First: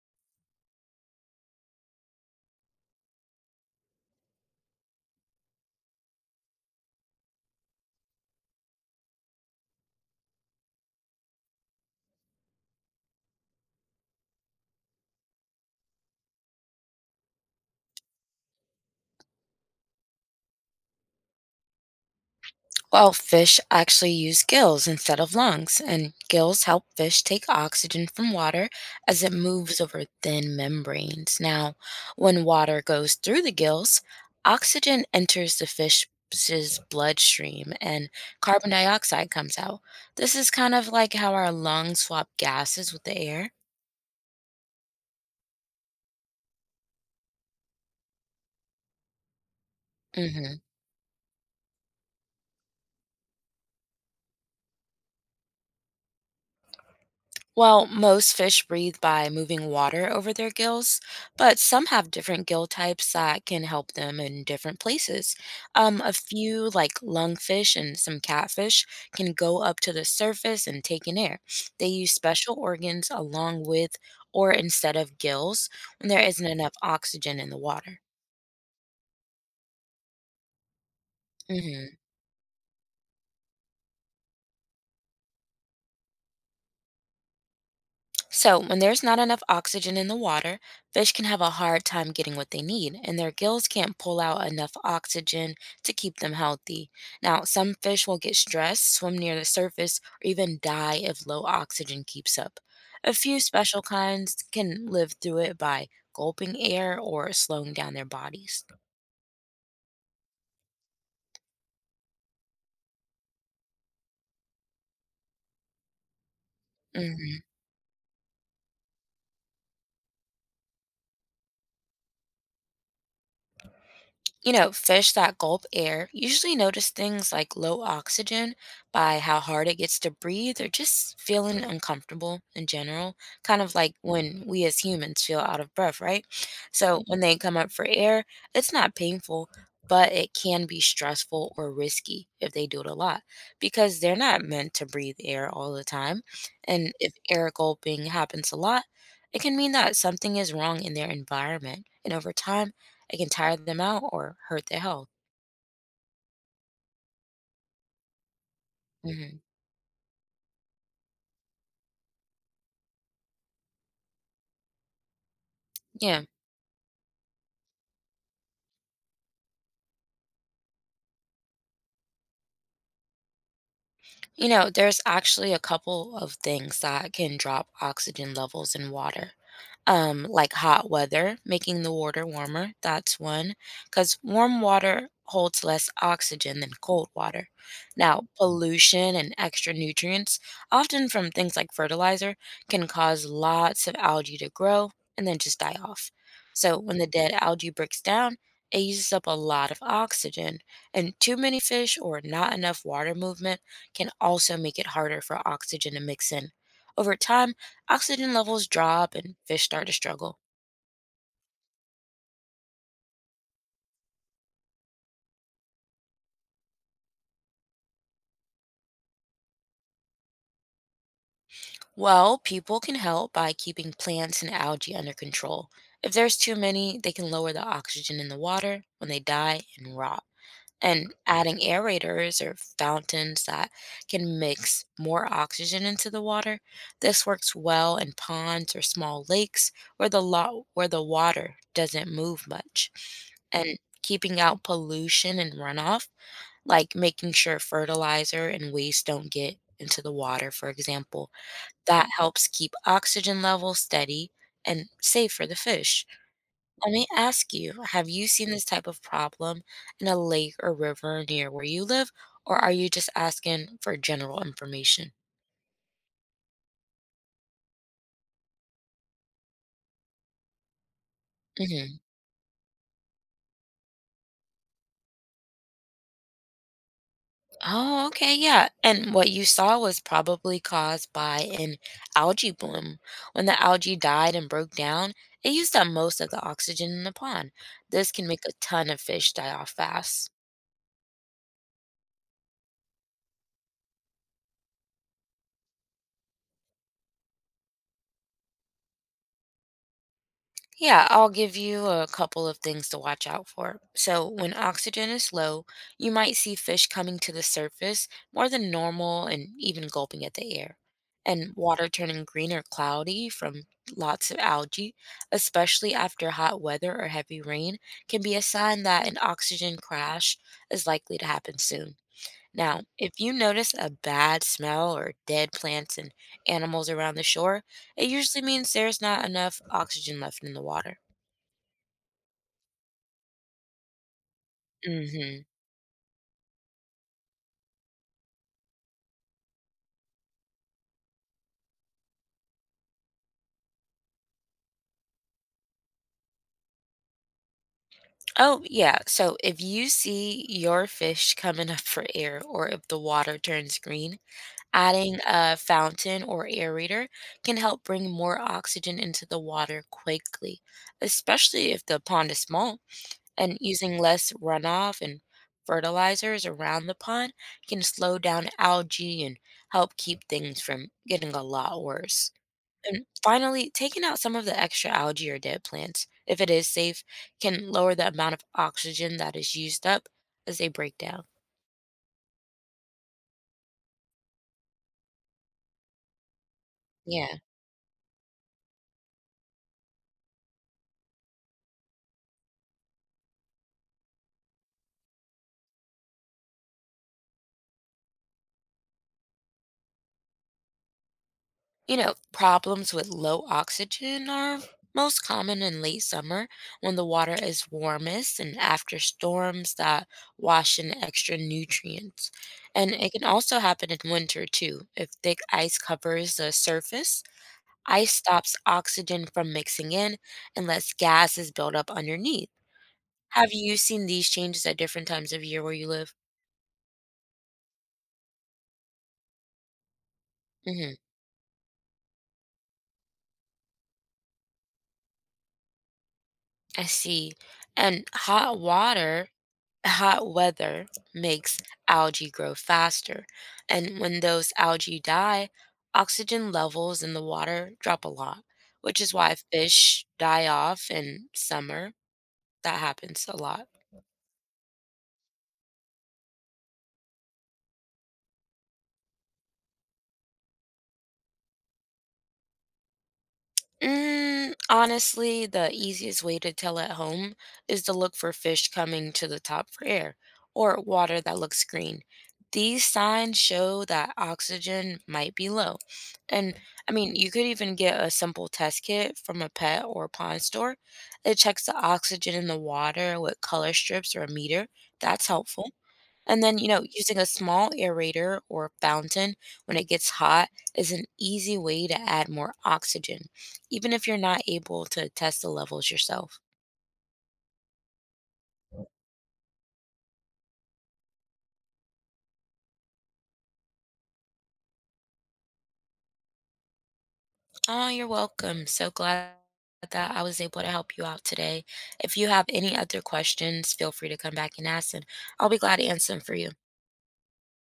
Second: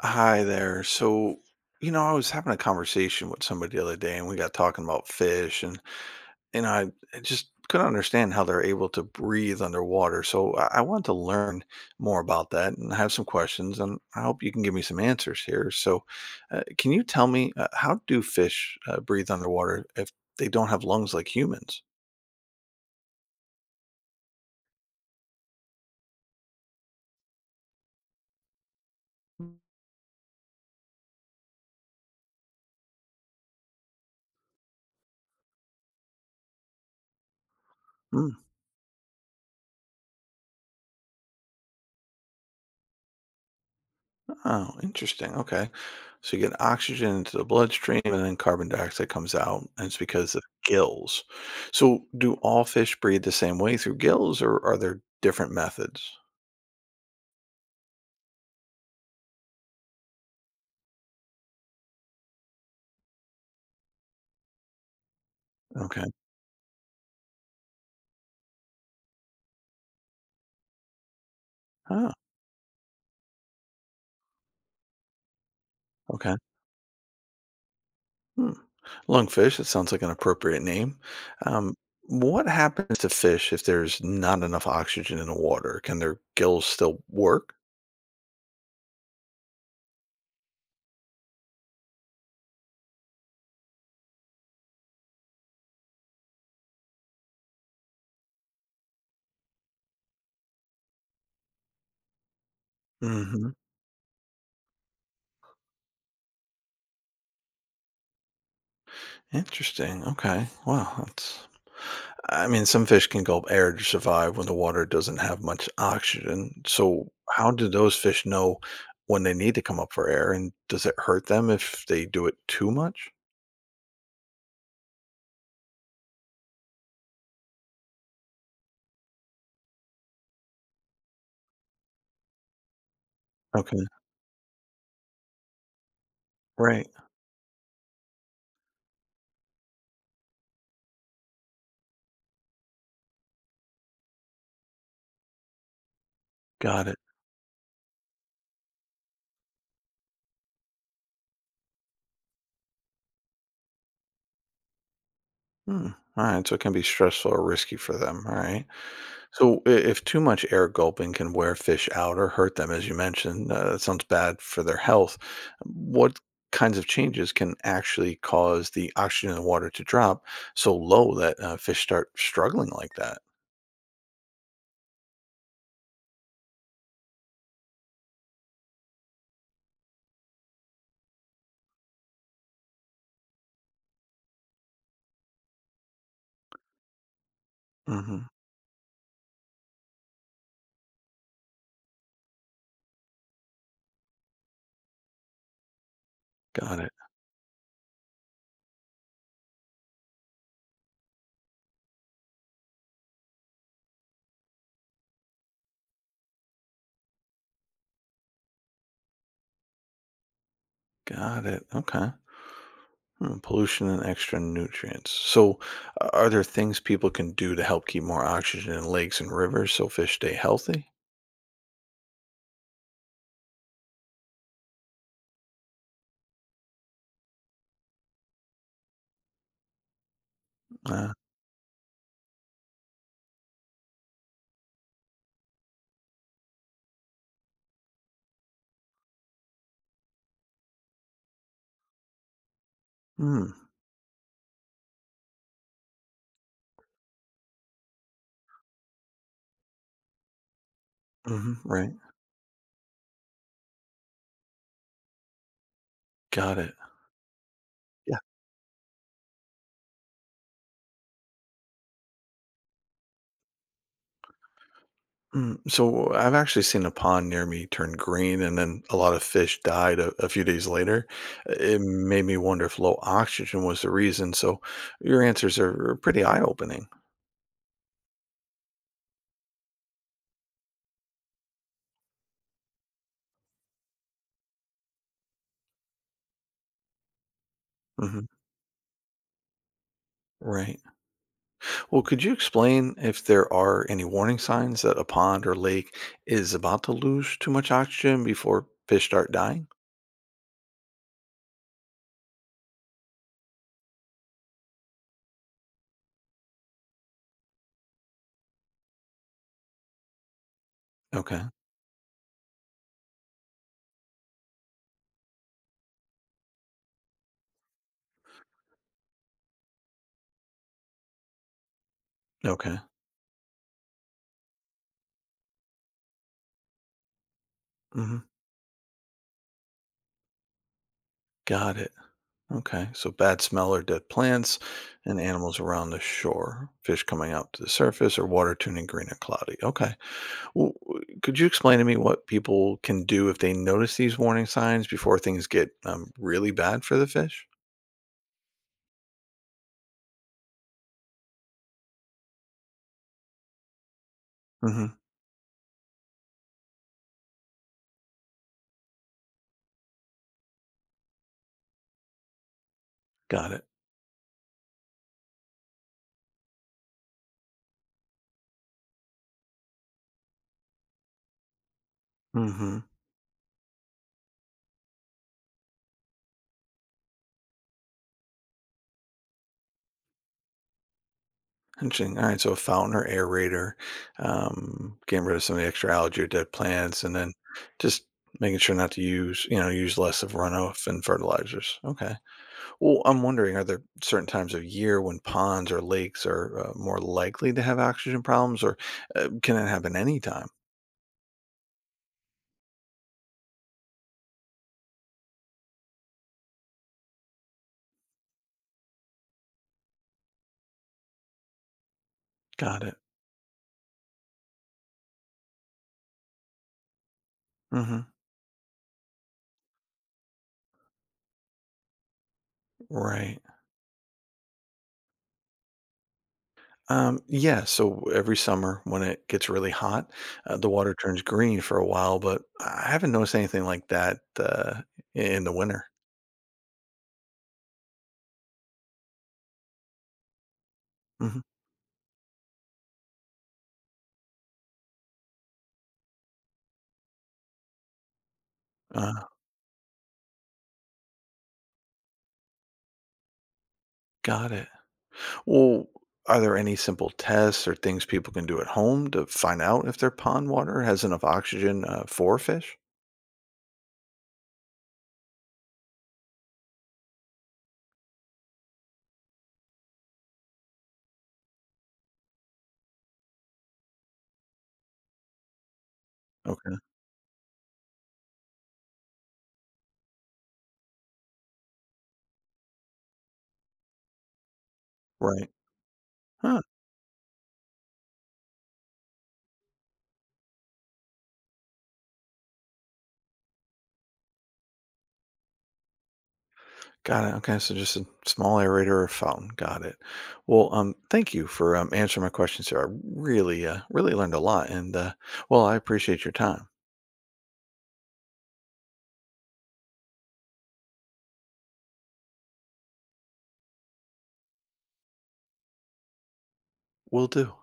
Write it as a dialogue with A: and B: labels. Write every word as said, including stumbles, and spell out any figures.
A: Hi there. So, you know, I was having a conversation with somebody the other day and we got talking about fish and you know, I, I just couldn't understand how they're able to breathe underwater. So I, I want to learn more about that and I have some questions and I hope you can give me some answers here. So, uh, can you tell me uh, how do fish uh, breathe underwater if they don't have lungs like humans?
B: Well, fish actually use gills instead of lungs, and gills help fish take oxygen from water as it moves over thin membranes. Now, when water goes through the gills, oxygen enters the fish's bloodstream and
A: Hmm?
B: carbon dioxide comes out. This is kind of like how our lungs swap gases with the air.
A: Oh, interesting. Okay. So you get oxygen into the bloodstream and then carbon dioxide comes out, and it's because of
B: Hmm.
A: gills. So do all fish breathe the same way through gills or are there different methods?
B: Well, most fish breathe by moving water over their gills, but some have different gill types that can help them in different places. Um,
A: Okay.
B: a few, like lungfish and some catfish, can go up to the surface and take in air. They
A: Oh,
B: use special organs along with or instead of gills when there
A: okay.
B: isn't enough oxygen in the water.
A: Hmm. Lungfish, that sounds like an appropriate name. Um,
B: Hmm.
A: what happens to fish if there's not enough oxygen in the water? Can their gills still work?
B: So, when there's not enough oxygen in the water, fish can have a hard time getting what they need, and their gills can't pull out enough oxygen to keep them healthy. Now, some fish will get stressed, swim near the surface, or even die if low oxygen keeps up. A few
A: Hmm.
B: special kinds can live through it by gulping air or slowing down their bodies.
A: Interesting. Okay. Wow. That's I mean, some fish can gulp air to survive when the water doesn't have much oxygen. So,
B: Mhm.
A: how do those fish know when they need to come up for air? And does it hurt them if they do it too much?
B: You know, fish that gulp air usually notice things like low oxygen by how hard it gets to breathe or just feeling uncomfortable in general, kind of
A: Okay,
B: like when we as humans feel out of breath, right?
A: right.
B: So when they come up for air, it's not painful, but it can be stressful or risky if they do it a lot because they're not meant to breathe air all the time.
A: Got
B: And
A: it.
B: if air gulping happens a lot, it can mean that something is wrong in their environment. And over time, it can tire them out or hurt their health.
A: Hmm. All right. So, it can be stressful or risky for them. All right.
B: Hmm.
A: So, i- if too much air gulping can wear fish out or hurt them, as you mentioned, uh, that sounds bad for their health. What
B: Yeah.
A: kinds of changes can actually cause the oxygen in the water to drop so low that uh, fish start struggling like that?
B: You know, there's actually a couple of things that can drop oxygen levels in water. Um, like hot weather, making the water warmer. That's one, because warm water holds less oxygen than cold water. Now,
A: Hmm.
B: pollution and extra nutrients, often from things like fertilizer, can cause lots of algae to grow and then just die off. So,
A: Got it.
B: when the dead algae breaks down, it uses up a lot of oxygen, and too many fish or not enough water movement can also make it harder for oxygen to mix in. Over time, oxygen levels drop and fish start to struggle.
A: Got it. Okay. Hmm, pollution and extra nutrients. So, uh, are there things people can do to help keep more oxygen in lakes and rivers so fish stay healthy?
B: Well, people can help by keeping plants and algae under control. If there's too many, they can lower the oxygen in the water when they die and rot.
A: Uh,
B: And adding aerators or fountains that can mix more oxygen into the water. This works well in ponds or small lakes where the lo- where the water doesn't move much.
A: mm,
B: And keeping out pollution and runoff like making sure fertilizer and waste don't get into the water, for example.
A: hmm, mm-hmm, right.
B: That helps keep oxygen levels steady and safe for the fish.
A: Got it.
B: Let me ask you, have you seen this type of problem in a lake or river near where you live, or are you just asking for general information?
A: Mm, so I've actually seen a pond near me turn green, and then a lot of fish died a, a few days later. Uh, It
B: Mhm.
A: made me wonder if low oxygen was the reason. So your answers are pretty eye opening.
B: Oh, okay, yeah. And what you saw was probably caused by an algae bloom. When the algae died and broke down, it used up most of the oxygen in the pond. This can
A: Hmm.
B: make a ton of fish die off fast.
A: Right. Well, could you explain if there are any warning signs that a pond or lake is about to lose too much oxygen before fish start dying?
B: Yeah, I'll give you a couple of things to watch out for. So, when oxygen is low, you might see fish coming to the surface more than normal and even gulping at the air.
A: Okay.
B: And water turning green or cloudy from lots of algae, especially after hot weather or heavy rain, can be a sign that an oxygen crash is likely to happen soon.
A: Okay.
B: Now, if you notice a bad smell or dead plants and animals around the shore, it
A: Hmm.
B: usually means there's not enough oxygen left in the water.
A: Got it. Okay, so bad smell or dead plants and
B: Mhm.
A: animals around the shore, fish coming out to the surface, or water turning green and cloudy. Okay, well, could you explain to me what people can do if they notice these warning signs before things get um, really bad for the fish?
B: Oh, yeah. So if you see your fish coming up for air or if the water turns green,
A: Hmm.
B: adding a fountain or aerator can help bring more oxygen into the water quickly, especially if the pond is small.
A: Got
B: And
A: it.
B: using less runoff and fertilizers around the pond can slow down algae and help keep things from getting a lot worse.
A: Hmm.
B: And finally, taking out some of the extra algae or dead plants, if it is safe, can lower the amount of oxygen that is used up as they break down.
A: Interesting. All right, so a fountain or aerator, um, getting rid of some of the extra algae or dead plants, and then
B: Yeah.
A: just making sure not to use, you know, use less of runoff and fertilizers. Okay. Well, I'm wondering, are there certain times of year when ponds or lakes are uh, more likely to have oxygen problems, or uh, can it happen anytime?
B: You know, problems with low oxygen are most common in late summer when the water is warmest and after storms that wash in extra nutrients.
A: Got
B: And
A: it.
B: it can also happen in winter too. If thick ice covers the surface,
A: Hmm.
B: ice stops oxygen from mixing in and lets gases build up underneath.
A: Right.
B: Have you seen these changes at different times of year where you live?
A: Um, yeah. So every summer when it gets really hot, uh, the
B: Mhm,
A: water turns green for a while, but I haven't noticed anything like that uh, in the winter.
B: I see. And hot water hot weather
A: Hmm.
B: makes algae grow faster, and when those algae die, oxygen levels in the water drop a lot, which is
A: Uh,
B: why fish die off in summer. That happens a lot.
A: got it. Well, are there any simple tests or things people can do at home to find out if their pond water has enough oxygen uh, for fish?
B: Mm, honestly, the easiest way to tell at home is to look for fish coming to the top for air or water that looks green. These signs show that oxygen might be low. And
A: Okay.
B: I mean, you could even get a simple test kit from a pet or pond store. It checks the oxygen in the water with color strips or a meter. That's
A: Right.
B: helpful. And then,
A: Huh.
B: you know, using a small aerator or fountain when it gets hot is an easy way to add more oxygen, even if you're not able to test the levels yourself.
A: Got it. Okay, so just a small aerator or fountain. Got it. Well, um, thank you for um, answering my questions here. I really, uh, really learned a lot, and uh, well, I appreciate your time.
B: Oh, you're welcome. So glad that I was able to help you out today. If you have any other questions, feel free to come back and ask, and I'll be glad to answer them for you.
A: Will do.